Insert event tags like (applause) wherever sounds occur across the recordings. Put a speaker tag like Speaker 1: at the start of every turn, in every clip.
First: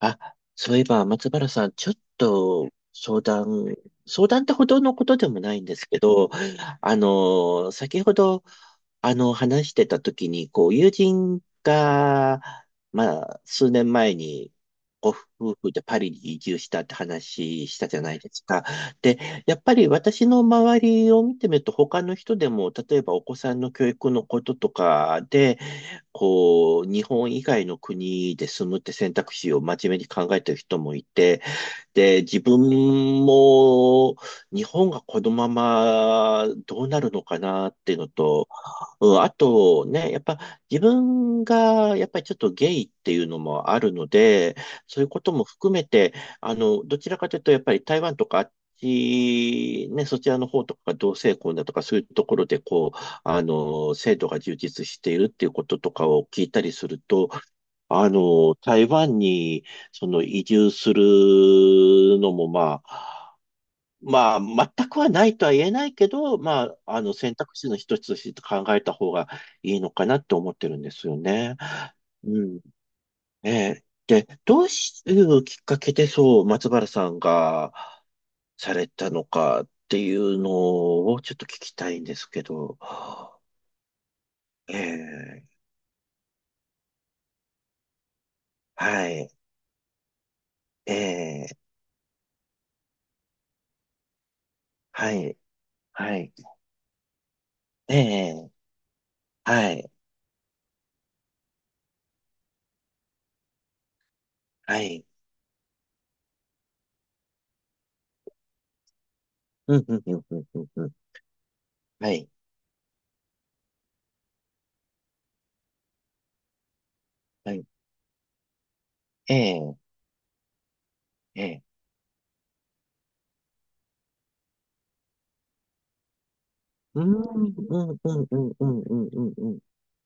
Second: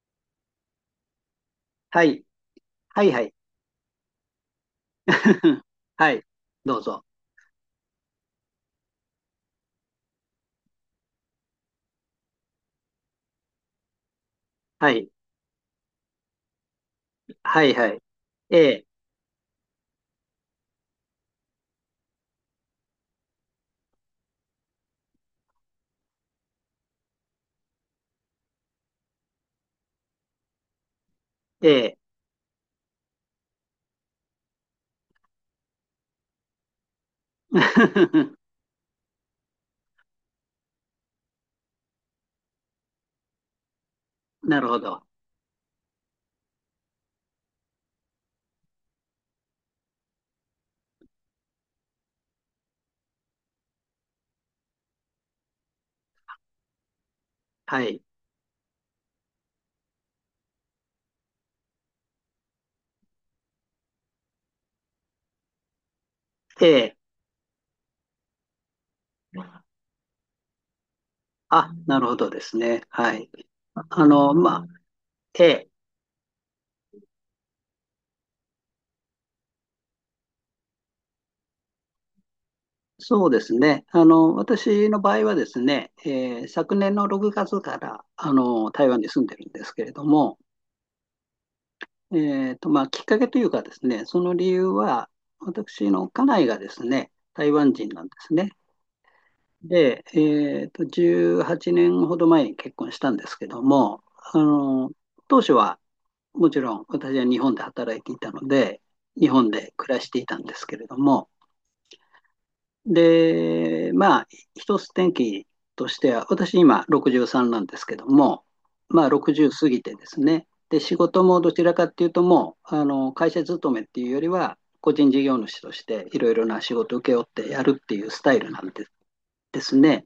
Speaker 1: あ、そういえば、松原さん、ちょっ
Speaker 2: はい。
Speaker 1: と
Speaker 2: はいは
Speaker 1: 相
Speaker 2: い。
Speaker 1: 談、相談ってほどのことでもない
Speaker 2: (laughs)
Speaker 1: んですけ
Speaker 2: はい。
Speaker 1: ど、
Speaker 2: どうぞ。
Speaker 1: 先ほど、話してた時に、友人が、数年前に、
Speaker 2: はい。
Speaker 1: ご夫婦でパリに移住したって
Speaker 2: は
Speaker 1: 話
Speaker 2: い
Speaker 1: し
Speaker 2: は
Speaker 1: たじゃ
Speaker 2: い。
Speaker 1: ないです
Speaker 2: え
Speaker 1: か。
Speaker 2: え、
Speaker 1: で、やっぱり私の周りを見てみると、他の人でも、例えばお子さんの教育のこととかこう、日本以外の国で住むって選択肢を真面目に考えてる人もいて、
Speaker 2: ええ。
Speaker 1: で、自分も日本がこのままどうなるのかなっていうのと、
Speaker 2: (laughs)
Speaker 1: うん、あとね、やっぱ自分がやっぱりちょっとゲイっていうのもあるので、
Speaker 2: なるほ
Speaker 1: そう
Speaker 2: ど。
Speaker 1: いうことも含めて、どちらかというとやっぱり台湾とかあっち、そちらの方とかが同性婚だとかそういうところでこう、制度が充実しているっていうこととかを聞いたりすると、
Speaker 2: はい。
Speaker 1: 台湾にその移住するのもまあ、まあ、全くはないとは言えないけど、
Speaker 2: ええ。
Speaker 1: 選択肢の一つとして考えた方がいいのかなって思ってるんですよね。
Speaker 2: あ、なるほどで
Speaker 1: う
Speaker 2: す
Speaker 1: ん。
Speaker 2: ね。はい。
Speaker 1: ええ。
Speaker 2: あ
Speaker 1: で、
Speaker 2: の、
Speaker 1: どう
Speaker 2: ま
Speaker 1: い
Speaker 2: あ、え
Speaker 1: うきっ
Speaker 2: え。
Speaker 1: かけでそう、松原さんがされたのかっていうのをちょっと聞きたいんですけど。
Speaker 2: そうですね。あの、
Speaker 1: え
Speaker 2: 私の場合は
Speaker 1: え、
Speaker 2: ですね、ええ昨年の6月から、あの、台湾に
Speaker 1: は
Speaker 2: 住ん
Speaker 1: い、
Speaker 2: でるんですけれども、
Speaker 1: ええ、
Speaker 2: まあ、きっかけというかですね、その理由は、
Speaker 1: はい、
Speaker 2: 私の
Speaker 1: は
Speaker 2: 家
Speaker 1: い、
Speaker 2: 内がですね、台湾人
Speaker 1: え
Speaker 2: なんですね。
Speaker 1: え、はい、
Speaker 2: で、18年ほど前に結婚したんですけども、あ
Speaker 1: は
Speaker 2: の、
Speaker 1: い、
Speaker 2: 当初はもちろん私は日本で働いていたので、日本で
Speaker 1: うん、
Speaker 2: 暮
Speaker 1: う
Speaker 2: ら
Speaker 1: ん、
Speaker 2: し
Speaker 1: う
Speaker 2: て
Speaker 1: ん、
Speaker 2: い
Speaker 1: う
Speaker 2: たん
Speaker 1: ん、
Speaker 2: で
Speaker 1: う
Speaker 2: す
Speaker 1: ん、
Speaker 2: け
Speaker 1: う
Speaker 2: れ
Speaker 1: ん、
Speaker 2: ども、
Speaker 1: はい、
Speaker 2: で、まあ、一つ転機としては、私今63
Speaker 1: は
Speaker 2: な
Speaker 1: い、
Speaker 2: んですけども、まあ
Speaker 1: え
Speaker 2: 60過
Speaker 1: え、
Speaker 2: ぎてですね、で、仕事も
Speaker 1: え
Speaker 2: どち
Speaker 1: え。
Speaker 2: らかっていうともう、あの、会社勤めっていうよりは、個人事業主としていろいろな仕事を
Speaker 1: う
Speaker 2: 請
Speaker 1: ん、う
Speaker 2: け負って
Speaker 1: ん、
Speaker 2: や
Speaker 1: う
Speaker 2: るって
Speaker 1: ん、
Speaker 2: いう
Speaker 1: う
Speaker 2: ス
Speaker 1: ん、
Speaker 2: タ
Speaker 1: う
Speaker 2: イ
Speaker 1: ん、
Speaker 2: ルな
Speaker 1: う
Speaker 2: んで
Speaker 1: ん、うんうん。
Speaker 2: ですね。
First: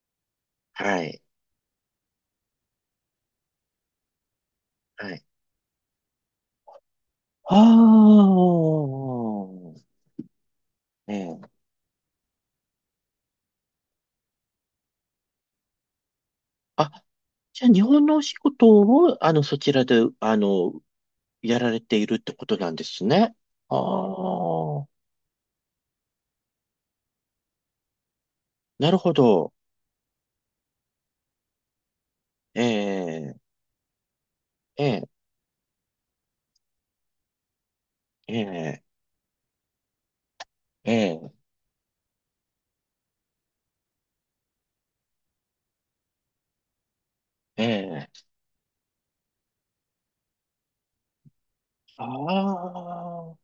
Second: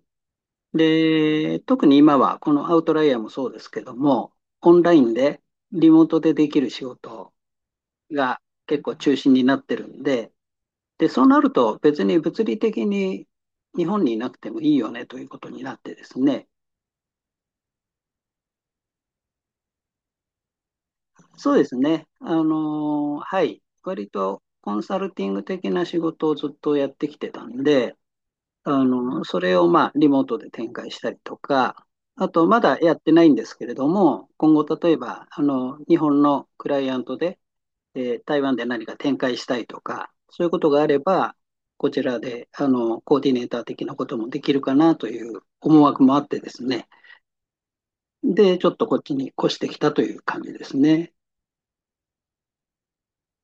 Speaker 1: はい。
Speaker 2: で、特に今はこのアウトライヤーもそうですけども、オンライ
Speaker 1: は
Speaker 2: ン
Speaker 1: い。
Speaker 2: でリモートでできる仕事
Speaker 1: あ
Speaker 2: が結構中心になってるんで、で、
Speaker 1: あ、ね
Speaker 2: そうな
Speaker 1: え。
Speaker 2: ると別に物理的に日本にいなくてもいいよねということになってですね。
Speaker 1: あ、じゃあ日本のお仕事を、そちらで、
Speaker 2: そう
Speaker 1: や
Speaker 2: で
Speaker 1: ら
Speaker 2: す
Speaker 1: れてい
Speaker 2: ね。
Speaker 1: るってことなんですね。
Speaker 2: はい。
Speaker 1: あ
Speaker 2: 割とコン
Speaker 1: あ、
Speaker 2: サルティング的な仕事をずっとやってきてたんで、あ
Speaker 1: なるほ
Speaker 2: の、そ
Speaker 1: ど。
Speaker 2: れをまあリモートで展開したりとか、あとま
Speaker 1: え
Speaker 2: だやってないん
Speaker 1: え、
Speaker 2: ですけれども、今後
Speaker 1: え
Speaker 2: 例え
Speaker 1: え、
Speaker 2: ば、あの、日本のクライアントで、
Speaker 1: え
Speaker 2: 台湾で
Speaker 1: え、
Speaker 2: 何か展開したいとか、そういうことがあれ
Speaker 1: え
Speaker 2: ば、こちらで、あの、コーディネーター的なこともできるかなという思惑もあってですね。
Speaker 1: え、ええ。
Speaker 2: で、ちょっとこっちに越してきたという感じですね。
Speaker 1: ああ。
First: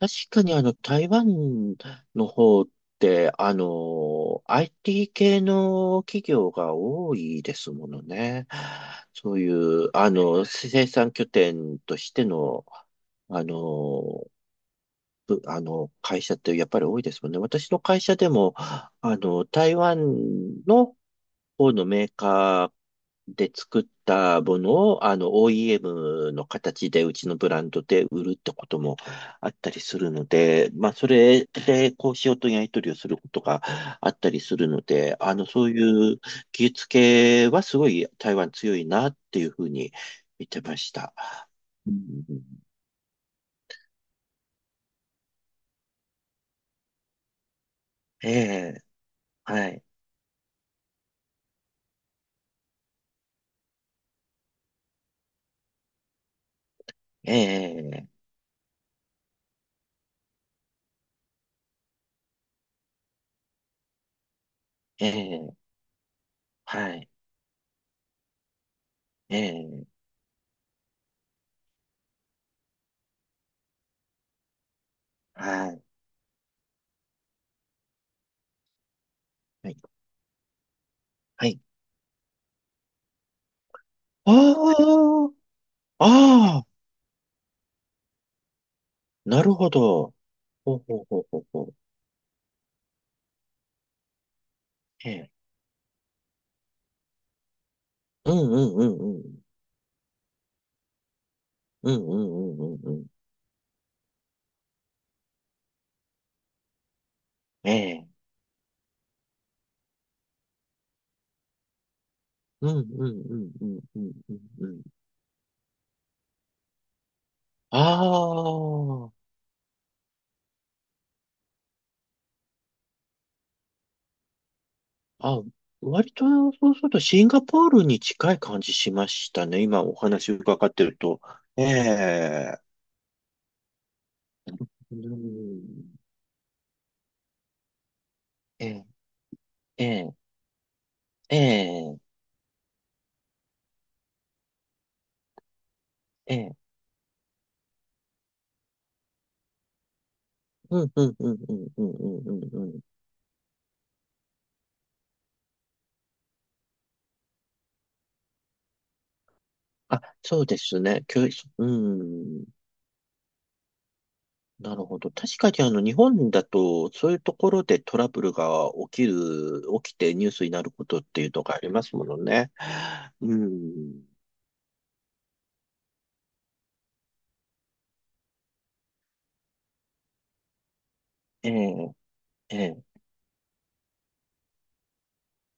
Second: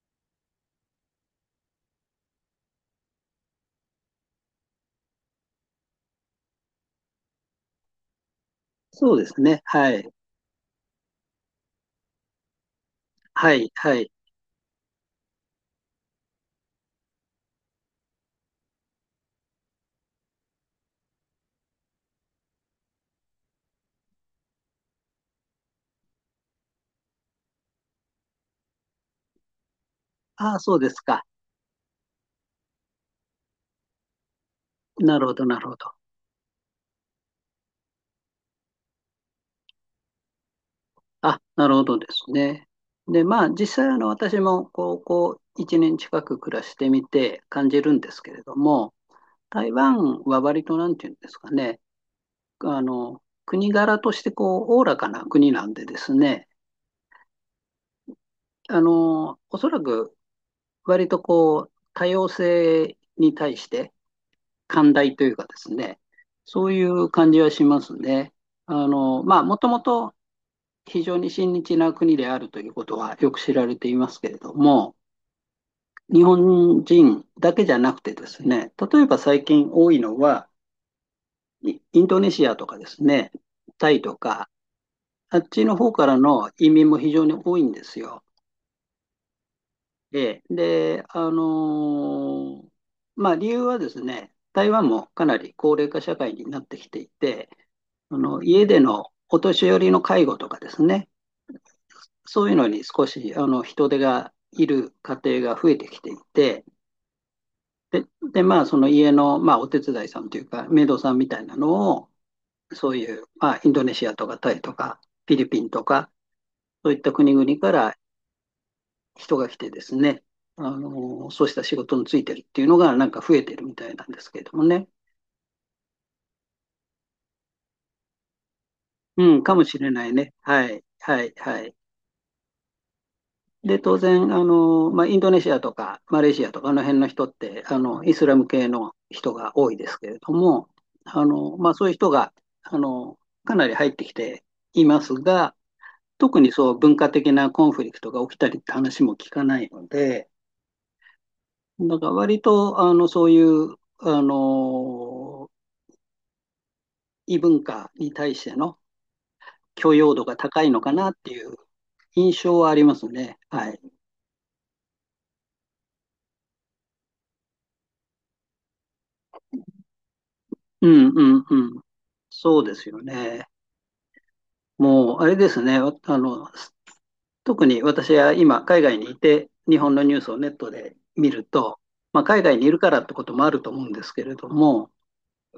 Speaker 1: 確かにあの、台湾の方って、IT 系の企業が多いですものね。
Speaker 2: そうで
Speaker 1: そう
Speaker 2: す
Speaker 1: い
Speaker 2: ね。は
Speaker 1: う、
Speaker 2: い。
Speaker 1: 生産拠点としての、あ
Speaker 2: はい。はい。
Speaker 1: の、ぶあの、会社ってやっぱり多いですもんね。私の会社でも、台湾の方のメーカーで作ったものを、OEM の形でうちのブランドで売るってこともあったりするの
Speaker 2: ああ、
Speaker 1: で、
Speaker 2: そうで
Speaker 1: まあ、
Speaker 2: す
Speaker 1: そ
Speaker 2: か。
Speaker 1: れで交渉とやり取りをすることがあったりするので、
Speaker 2: なるほど、なる
Speaker 1: そう
Speaker 2: ほど。
Speaker 1: いう技術系はすごい台湾強いなっていうふうに見てました。
Speaker 2: あ、なるほ
Speaker 1: う
Speaker 2: どで
Speaker 1: ん、
Speaker 2: すね。で、まあ、実際、あの、私も高校1年近く暮らしてみて感じるんです
Speaker 1: え
Speaker 2: けれど
Speaker 1: え、
Speaker 2: も、
Speaker 1: は
Speaker 2: 台
Speaker 1: い、
Speaker 2: 湾は割と、なんていうんですかね、あの、国柄として、こう、おおらかな国なんでですね、
Speaker 1: ええ、
Speaker 2: あの、おそらく、割と、こう、多様性に対して、寛
Speaker 1: え
Speaker 2: 大というか
Speaker 1: え、
Speaker 2: ですね、そうい
Speaker 1: はい、
Speaker 2: う感じはしますね。あの、
Speaker 1: え
Speaker 2: まあ、もとも
Speaker 1: え、
Speaker 2: と、非常に親日な国であるということはよく知られていますけれども、
Speaker 1: はい、
Speaker 2: 日本人だけじゃなくてですね、例えば最
Speaker 1: は
Speaker 2: 近
Speaker 1: い。
Speaker 2: 多いのは、
Speaker 1: はい。
Speaker 2: インドネシアとかですね、タイとか、
Speaker 1: あ
Speaker 2: あっちの方か
Speaker 1: あ、
Speaker 2: らの
Speaker 1: ああ、
Speaker 2: 移民も非常に多いんですよ。
Speaker 1: なるほど。
Speaker 2: ええ
Speaker 1: ほうほ
Speaker 2: で、
Speaker 1: うほうほうほう。
Speaker 2: ーまあ理由はですね、台湾も
Speaker 1: え
Speaker 2: か
Speaker 1: え。
Speaker 2: なり高齢化社会になってきていて、あ
Speaker 1: うん
Speaker 2: の
Speaker 1: う
Speaker 2: 家
Speaker 1: ん
Speaker 2: で
Speaker 1: うん
Speaker 2: の
Speaker 1: う
Speaker 2: お
Speaker 1: ん。
Speaker 2: 年寄りの介護とかですね、
Speaker 1: うんう
Speaker 2: そういう
Speaker 1: んう
Speaker 2: の
Speaker 1: ん
Speaker 2: に
Speaker 1: うんう
Speaker 2: 少
Speaker 1: ん。
Speaker 2: しあの人手がいる家庭が増えてきていて、
Speaker 1: え
Speaker 2: で、
Speaker 1: え。
Speaker 2: で、まあ、その家の、まあ、お手伝いさんというか、メイドさんみたいなのを、
Speaker 1: うん
Speaker 2: そう
Speaker 1: う
Speaker 2: い
Speaker 1: ん
Speaker 2: う、
Speaker 1: うん
Speaker 2: まあ、
Speaker 1: う
Speaker 2: イン
Speaker 1: ん
Speaker 2: ドネ
Speaker 1: う
Speaker 2: シ
Speaker 1: ん
Speaker 2: アと
Speaker 1: う
Speaker 2: か
Speaker 1: ん
Speaker 2: タイ
Speaker 1: う
Speaker 2: と
Speaker 1: ん。
Speaker 2: か、フィリピンとか、そういった国々か
Speaker 1: あ
Speaker 2: ら
Speaker 1: あ。
Speaker 2: 人が来てですね、あの、そうした仕事についてるっていうのが、なんか増えてるみたいなんですけれどもね。
Speaker 1: あ、割とそうするとシンガポールに近い感じしまし
Speaker 2: うん、
Speaker 1: た
Speaker 2: か
Speaker 1: ね。
Speaker 2: もし
Speaker 1: 今
Speaker 2: れ
Speaker 1: お
Speaker 2: ない
Speaker 1: 話
Speaker 2: ね。は
Speaker 1: 伺っ
Speaker 2: い、
Speaker 1: てると。
Speaker 2: はい、は
Speaker 1: え
Speaker 2: い。
Speaker 1: え。
Speaker 2: で、当然、あの、
Speaker 1: う
Speaker 2: まあ、インドネシアと
Speaker 1: ん、
Speaker 2: かマレーシアとかあの辺の人って、あの、イスラム
Speaker 1: え
Speaker 2: 系
Speaker 1: え。
Speaker 2: の人が多い
Speaker 1: え
Speaker 2: ですけ
Speaker 1: え。
Speaker 2: れども、あ
Speaker 1: え
Speaker 2: の、まあ、そういう人
Speaker 1: え。
Speaker 2: が、あの、かなり入ってきていますが、特
Speaker 1: え
Speaker 2: にそ
Speaker 1: え、
Speaker 2: う文化的なコンフリクトが起きたりって話も聞かないので、
Speaker 1: うんうんうんうんうん
Speaker 2: だから
Speaker 1: う
Speaker 2: 割
Speaker 1: んうんう
Speaker 2: と、
Speaker 1: ん。
Speaker 2: あの、そういう、あの、異文化に対しての許
Speaker 1: あ、
Speaker 2: 容度が
Speaker 1: そうで
Speaker 2: 高いの
Speaker 1: す
Speaker 2: か
Speaker 1: ね。
Speaker 2: なっ
Speaker 1: 教
Speaker 2: て
Speaker 1: 育、
Speaker 2: いう
Speaker 1: う
Speaker 2: 印
Speaker 1: ん。
Speaker 2: 象はありますね。はい。
Speaker 1: なるほど。確かにあの、日本だと、そういうところでトラブルが起きる、起きてニュースになるこ
Speaker 2: う
Speaker 1: とっ
Speaker 2: ん
Speaker 1: ていう
Speaker 2: う
Speaker 1: の
Speaker 2: ん
Speaker 1: があ
Speaker 2: う
Speaker 1: り
Speaker 2: ん。
Speaker 1: ますものね。
Speaker 2: そうですよ
Speaker 1: う
Speaker 2: ね。
Speaker 1: ん。
Speaker 2: もう、あれですね。わあの、特に私は今、海外にいて、日本のニュースをネットで見る
Speaker 1: え
Speaker 2: と、
Speaker 1: え、
Speaker 2: まあ、海外にいるか
Speaker 1: ええ、
Speaker 2: らってこともあると思うんですけれども、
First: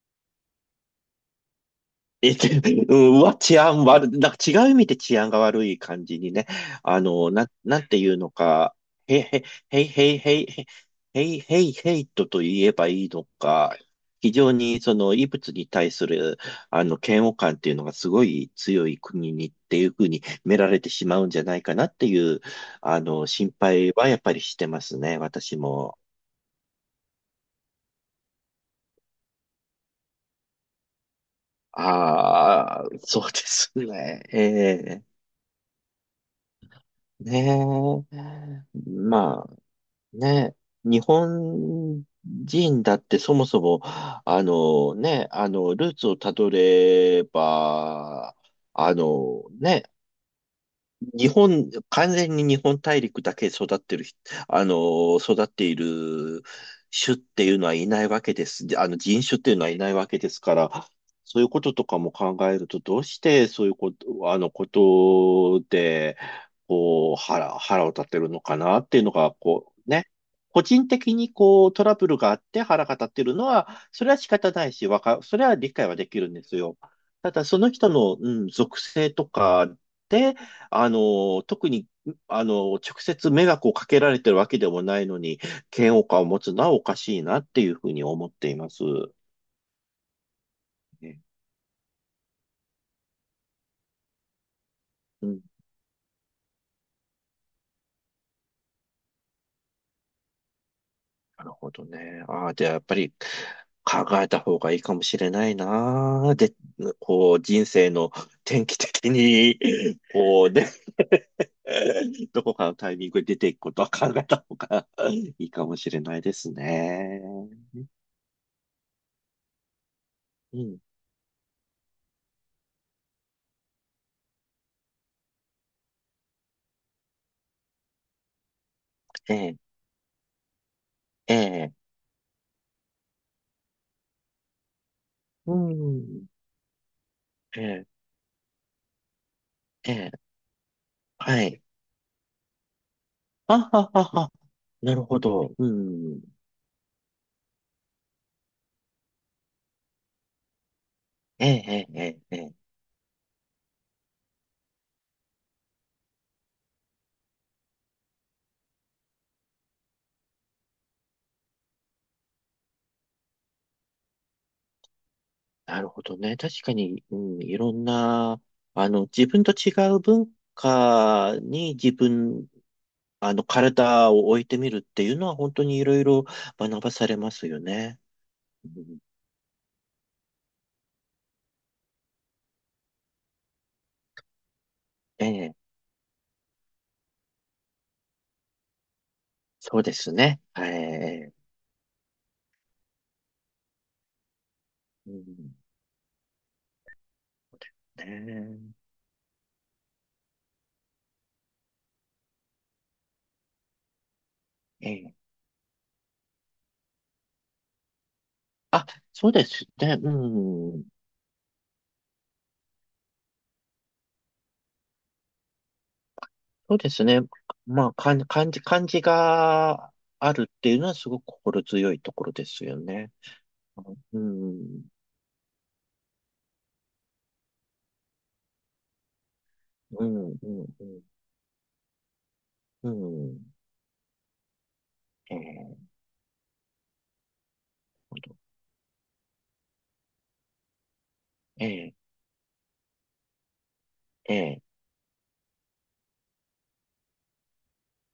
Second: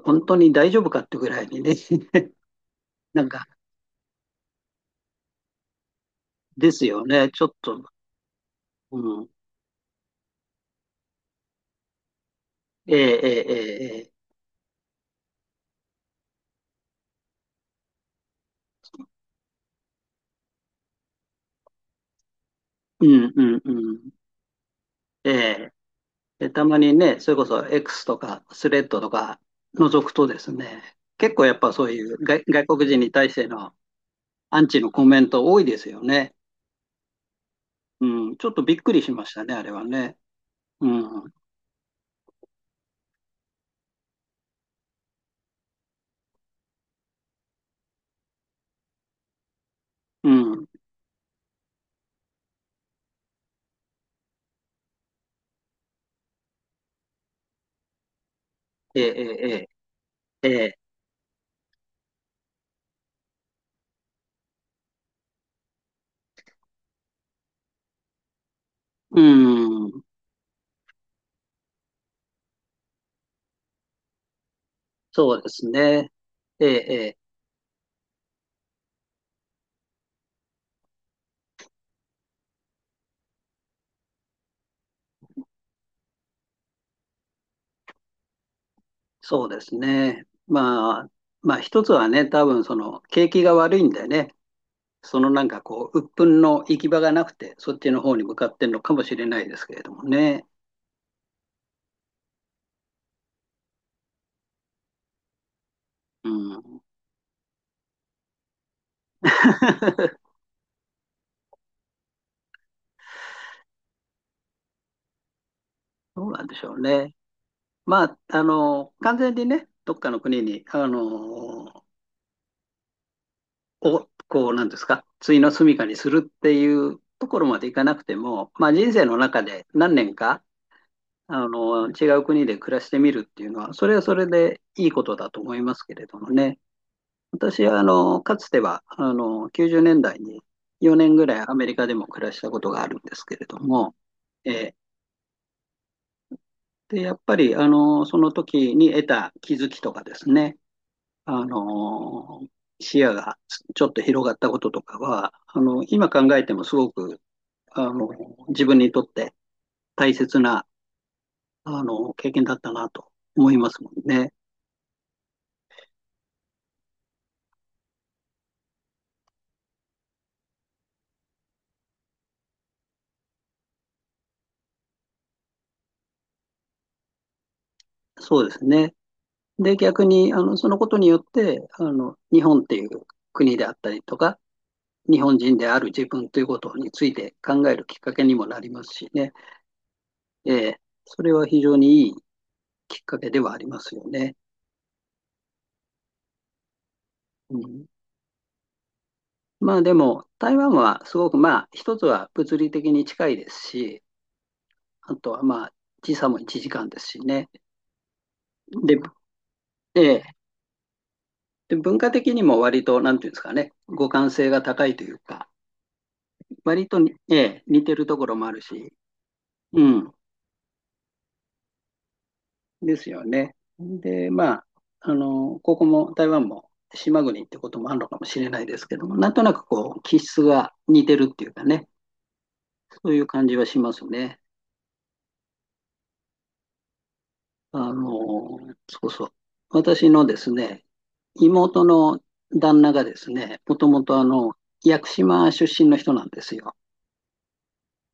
Speaker 2: 本当に大丈夫かってぐらいにね、
Speaker 1: え
Speaker 2: (laughs)
Speaker 1: て、うん、
Speaker 2: な
Speaker 1: う
Speaker 2: ん
Speaker 1: わ
Speaker 2: か、
Speaker 1: 治安悪い、なんか違う意味で治安が悪い感じにね、
Speaker 2: ですよね。ちょっ
Speaker 1: な
Speaker 2: と、
Speaker 1: んていうのか、
Speaker 2: う
Speaker 1: へ、
Speaker 2: ん。
Speaker 1: へ、へいへいへいへい、へいへいヘイトと言えば
Speaker 2: え
Speaker 1: いい
Speaker 2: え
Speaker 1: の
Speaker 2: え
Speaker 1: か、
Speaker 2: えええ
Speaker 1: 非常にその異物に対する、嫌悪感っていうのがすごい強い国にっていうふうに見られてしまうんじゃないかなっていう、
Speaker 2: うんう
Speaker 1: 心
Speaker 2: んう
Speaker 1: 配は
Speaker 2: ん。
Speaker 1: やっぱりしてますね、
Speaker 2: え
Speaker 1: 私
Speaker 2: え
Speaker 1: も。
Speaker 2: でたまにね、それこそ X とかスレッドとか覗くとですね、結構やっぱそういう外、外
Speaker 1: ああ、
Speaker 2: 国人に
Speaker 1: そ
Speaker 2: 対
Speaker 1: う
Speaker 2: し
Speaker 1: で
Speaker 2: て
Speaker 1: す
Speaker 2: の
Speaker 1: ね。え
Speaker 2: アンチの
Speaker 1: え、
Speaker 2: コメント多いですよね。
Speaker 1: ね
Speaker 2: うん、ちょっとびっ
Speaker 1: え。
Speaker 2: くりしました
Speaker 1: ま、
Speaker 2: ね、あれはね。
Speaker 1: ね、
Speaker 2: う
Speaker 1: 日
Speaker 2: ん、
Speaker 1: 本人だってそもそも、あのね、ルーツをたどれば、あのね、
Speaker 2: うん、
Speaker 1: 完全に日本大陸だけ育ってる人、育っている種っていうのはいないわけです。で、
Speaker 2: ええ、
Speaker 1: 人種っていうの
Speaker 2: え
Speaker 1: はいないわけです
Speaker 2: え、
Speaker 1: か
Speaker 2: ええ、
Speaker 1: ら、そういうこととかも考えると、どうしてそういうことで、こう、腹を立てるのかなっていうの
Speaker 2: う
Speaker 1: が、こう、
Speaker 2: ん、
Speaker 1: ね。個人的にこう、トラブルがあって腹が立ってるのは、それは仕方ないし、
Speaker 2: そ
Speaker 1: そ
Speaker 2: う
Speaker 1: れ
Speaker 2: で
Speaker 1: は
Speaker 2: す
Speaker 1: 理解はで
Speaker 2: ね。
Speaker 1: きるんです
Speaker 2: ええ、
Speaker 1: よ。
Speaker 2: ええ、
Speaker 1: ただ、その人の、うん、属性とか、で、あの、特に、あの、直接迷惑をかけられてるわけでもないのに、嫌悪感を持つのはおかしいなっていうふうに思っています。
Speaker 2: そうですね。まあ、
Speaker 1: ね、
Speaker 2: まあ一つはね、多分その景気が悪いんでね、そ
Speaker 1: う
Speaker 2: の
Speaker 1: ん、
Speaker 2: なんかこう、鬱憤の行き場がなくて、そっちの方に向かってるのかもしれないですけれどもね。
Speaker 1: なるほどね。ああ、じゃあやっぱり考えた方がいいかもしれない
Speaker 2: う
Speaker 1: な。で、
Speaker 2: ん。
Speaker 1: こう、人生の転機的に、
Speaker 2: (laughs)
Speaker 1: こうね、(laughs) どこかのタイミングで出ていくことは考えた方がいいかもしれない
Speaker 2: どう
Speaker 1: で
Speaker 2: なん
Speaker 1: す
Speaker 2: でしょうね。
Speaker 1: ね。
Speaker 2: まあ、あの、完全にね、どっかの国
Speaker 1: う
Speaker 2: に、
Speaker 1: ん、
Speaker 2: あの、を、こう、なんですか、終の住処にするっていうところまでいかなくても、まあ、人生の
Speaker 1: え
Speaker 2: 中
Speaker 1: え、
Speaker 2: で何年か、
Speaker 1: え
Speaker 2: あ
Speaker 1: え、
Speaker 2: の、違う国で暮らしてみるっていうのは、それはそれでいいことだと
Speaker 1: う
Speaker 2: 思いますけれど
Speaker 1: ん、
Speaker 2: もね。
Speaker 1: え
Speaker 2: 私は、あ
Speaker 1: え、
Speaker 2: の、かつては、あの、90年
Speaker 1: え
Speaker 2: 代
Speaker 1: え。
Speaker 2: に4年ぐらい
Speaker 1: は
Speaker 2: ア
Speaker 1: い。
Speaker 2: メリカでも暮らしたことがあるんですけれど
Speaker 1: あは
Speaker 2: も、
Speaker 1: はは。
Speaker 2: えー
Speaker 1: なるほど。うん。
Speaker 2: で、やっぱり、あの、その時に得た気づきとかですね、あ
Speaker 1: ええ、ええ、ええ。え
Speaker 2: のー
Speaker 1: え、
Speaker 2: 視野がちょっと広がったこととかは、あの、今考えてもすごく、あの、自分にとって大切な、あの、経験だったなと思いますもんね。
Speaker 1: なるほどね。確かに、うん、いろんな、自分と違う文化に自分、体を置いてみるっていうのは本当にいろいろ学ばされますよね。
Speaker 2: そうです
Speaker 1: う
Speaker 2: ね。
Speaker 1: ん、
Speaker 2: で、逆に、あの、そのことによって、あの、日本っていう国であったりとか、日
Speaker 1: え
Speaker 2: 本
Speaker 1: え、
Speaker 2: 人である自分ということについて考えるきっかけにもなりますしね。
Speaker 1: そうですね。
Speaker 2: え
Speaker 1: は
Speaker 2: ーそ
Speaker 1: い。
Speaker 2: れは非常にいいきっかけではありますよね。
Speaker 1: うん、
Speaker 2: うん
Speaker 1: ね
Speaker 2: まあでも、台湾はすごくまあ、一つは物理的に近いですし、
Speaker 1: え、ええ、
Speaker 2: あとはまあ、時差も1時間ですしね。
Speaker 1: あ、
Speaker 2: で、
Speaker 1: そうですね。
Speaker 2: ええ
Speaker 1: うん。
Speaker 2: で文化的にも割と、なんていうんですかね、互換性が高いというか、
Speaker 1: そう
Speaker 2: 割
Speaker 1: で
Speaker 2: と
Speaker 1: す
Speaker 2: に、
Speaker 1: ね。
Speaker 2: ええ似
Speaker 1: まあ
Speaker 2: てると
Speaker 1: 感じ
Speaker 2: ころもあ
Speaker 1: 感
Speaker 2: る
Speaker 1: じ感
Speaker 2: し、
Speaker 1: じ
Speaker 2: う
Speaker 1: が
Speaker 2: ん、
Speaker 1: あるっていうのはすごく心強いところですよ
Speaker 2: です
Speaker 1: ね。
Speaker 2: よね。
Speaker 1: う
Speaker 2: で、ま
Speaker 1: ん
Speaker 2: あ、
Speaker 1: うん
Speaker 2: あの、ここも台湾も島国ってこともあるのかもしれないですけども、なんとなくこう、
Speaker 1: う
Speaker 2: 気
Speaker 1: ん
Speaker 2: 質が似てるっていうかね、
Speaker 1: う
Speaker 2: そういう
Speaker 1: んう
Speaker 2: 感
Speaker 1: ん、
Speaker 2: じはしますね。
Speaker 1: ええ、
Speaker 2: あ
Speaker 1: 本当、
Speaker 2: の、そうそう。私のですね、妹
Speaker 1: ええ
Speaker 2: の旦那がですね、もともとあの、
Speaker 1: ええ、
Speaker 2: 屋久島出身の人なんですよ。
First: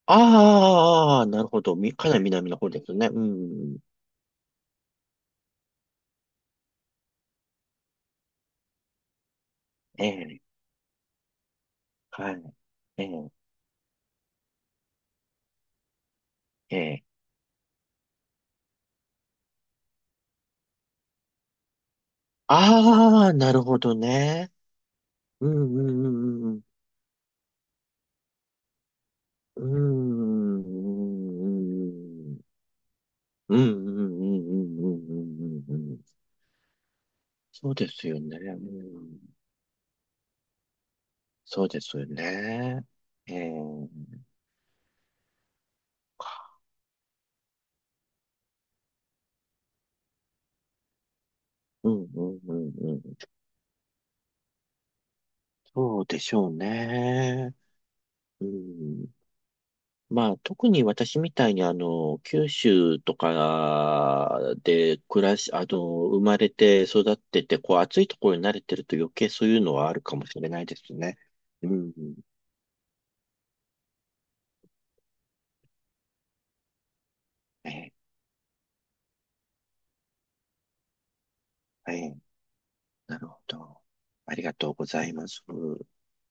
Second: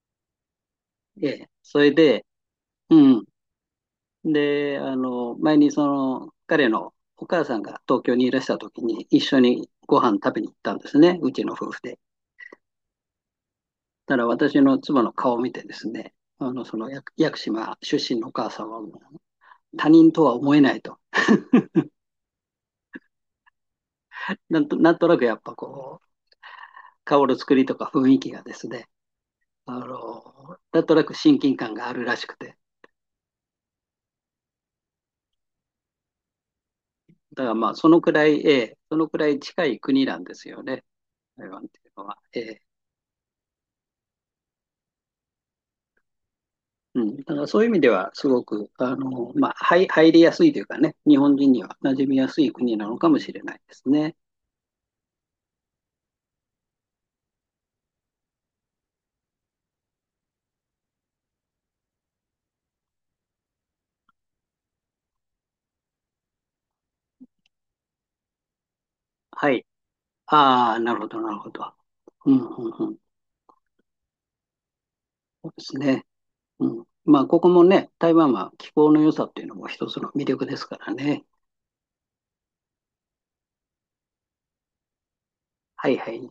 Speaker 1: ああ
Speaker 2: え
Speaker 1: な
Speaker 2: え、
Speaker 1: るほど、
Speaker 2: それ
Speaker 1: み、かな
Speaker 2: で、
Speaker 1: り南のほうですね。
Speaker 2: う
Speaker 1: うん
Speaker 2: ん。
Speaker 1: うん、
Speaker 2: で、あの、前にその、彼のお母さんが東京にいらした時に一緒にご飯食べ
Speaker 1: ええ、
Speaker 2: に行ったんですね、うちの夫婦で。
Speaker 1: はい、ええ
Speaker 2: ただ私の妻の顔を見てですね、あの、その屋
Speaker 1: ええ、
Speaker 2: 屋久島出身のお母さんはもう他人とは思えないと。
Speaker 1: ああなるほどね。
Speaker 2: なんとなくやっ
Speaker 1: う
Speaker 2: ぱ
Speaker 1: んう
Speaker 2: こ
Speaker 1: ん
Speaker 2: う、
Speaker 1: うんうん
Speaker 2: 顔の作りとか雰囲気がですね、
Speaker 1: う
Speaker 2: あの、
Speaker 1: ん
Speaker 2: なんとなく親近感があるらし
Speaker 1: う
Speaker 2: く
Speaker 1: ん
Speaker 2: て。
Speaker 1: うんうんうんうんうんうんうんうん。
Speaker 2: だからま
Speaker 1: そ
Speaker 2: あ、
Speaker 1: うで
Speaker 2: その
Speaker 1: す
Speaker 2: く
Speaker 1: よ
Speaker 2: ら
Speaker 1: ね。
Speaker 2: い、ええそ
Speaker 1: う
Speaker 2: のく
Speaker 1: ん、
Speaker 2: らい近い国なんですよね、台湾
Speaker 1: そ
Speaker 2: っ
Speaker 1: う
Speaker 2: て
Speaker 1: で
Speaker 2: いう
Speaker 1: す
Speaker 2: の
Speaker 1: よ
Speaker 2: は。ええ
Speaker 1: ね。ええ。うん、
Speaker 2: うん、だからそういう意味では、すごく、あの、まあ、はい入りやすいというかね、日本人には
Speaker 1: う
Speaker 2: 馴染
Speaker 1: ん、
Speaker 2: み
Speaker 1: う
Speaker 2: や
Speaker 1: ん、
Speaker 2: すい国な
Speaker 1: う
Speaker 2: の
Speaker 1: ん。
Speaker 2: かもしれないですね。
Speaker 1: そうでしょうね。うん。まあ、特に私みたいに、九州とかで暮らし、あの、生まれて育ってて、こう、暑いところに慣れてると余計そう
Speaker 2: は
Speaker 1: いう
Speaker 2: い。
Speaker 1: のはあるかもしれない
Speaker 2: あ
Speaker 1: で
Speaker 2: あ、
Speaker 1: す
Speaker 2: なるほ
Speaker 1: ね。
Speaker 2: ど、なるほ
Speaker 1: う
Speaker 2: ど。
Speaker 1: ん。
Speaker 2: うん、うん、うん。そうですね。うん。まあ、ここも
Speaker 1: え
Speaker 2: ね、
Speaker 1: え。
Speaker 2: 台湾は気候の良さっていうのも一つの魅力ですからね。
Speaker 1: はい。なるほど。ありがとうございます。
Speaker 2: はい、はい。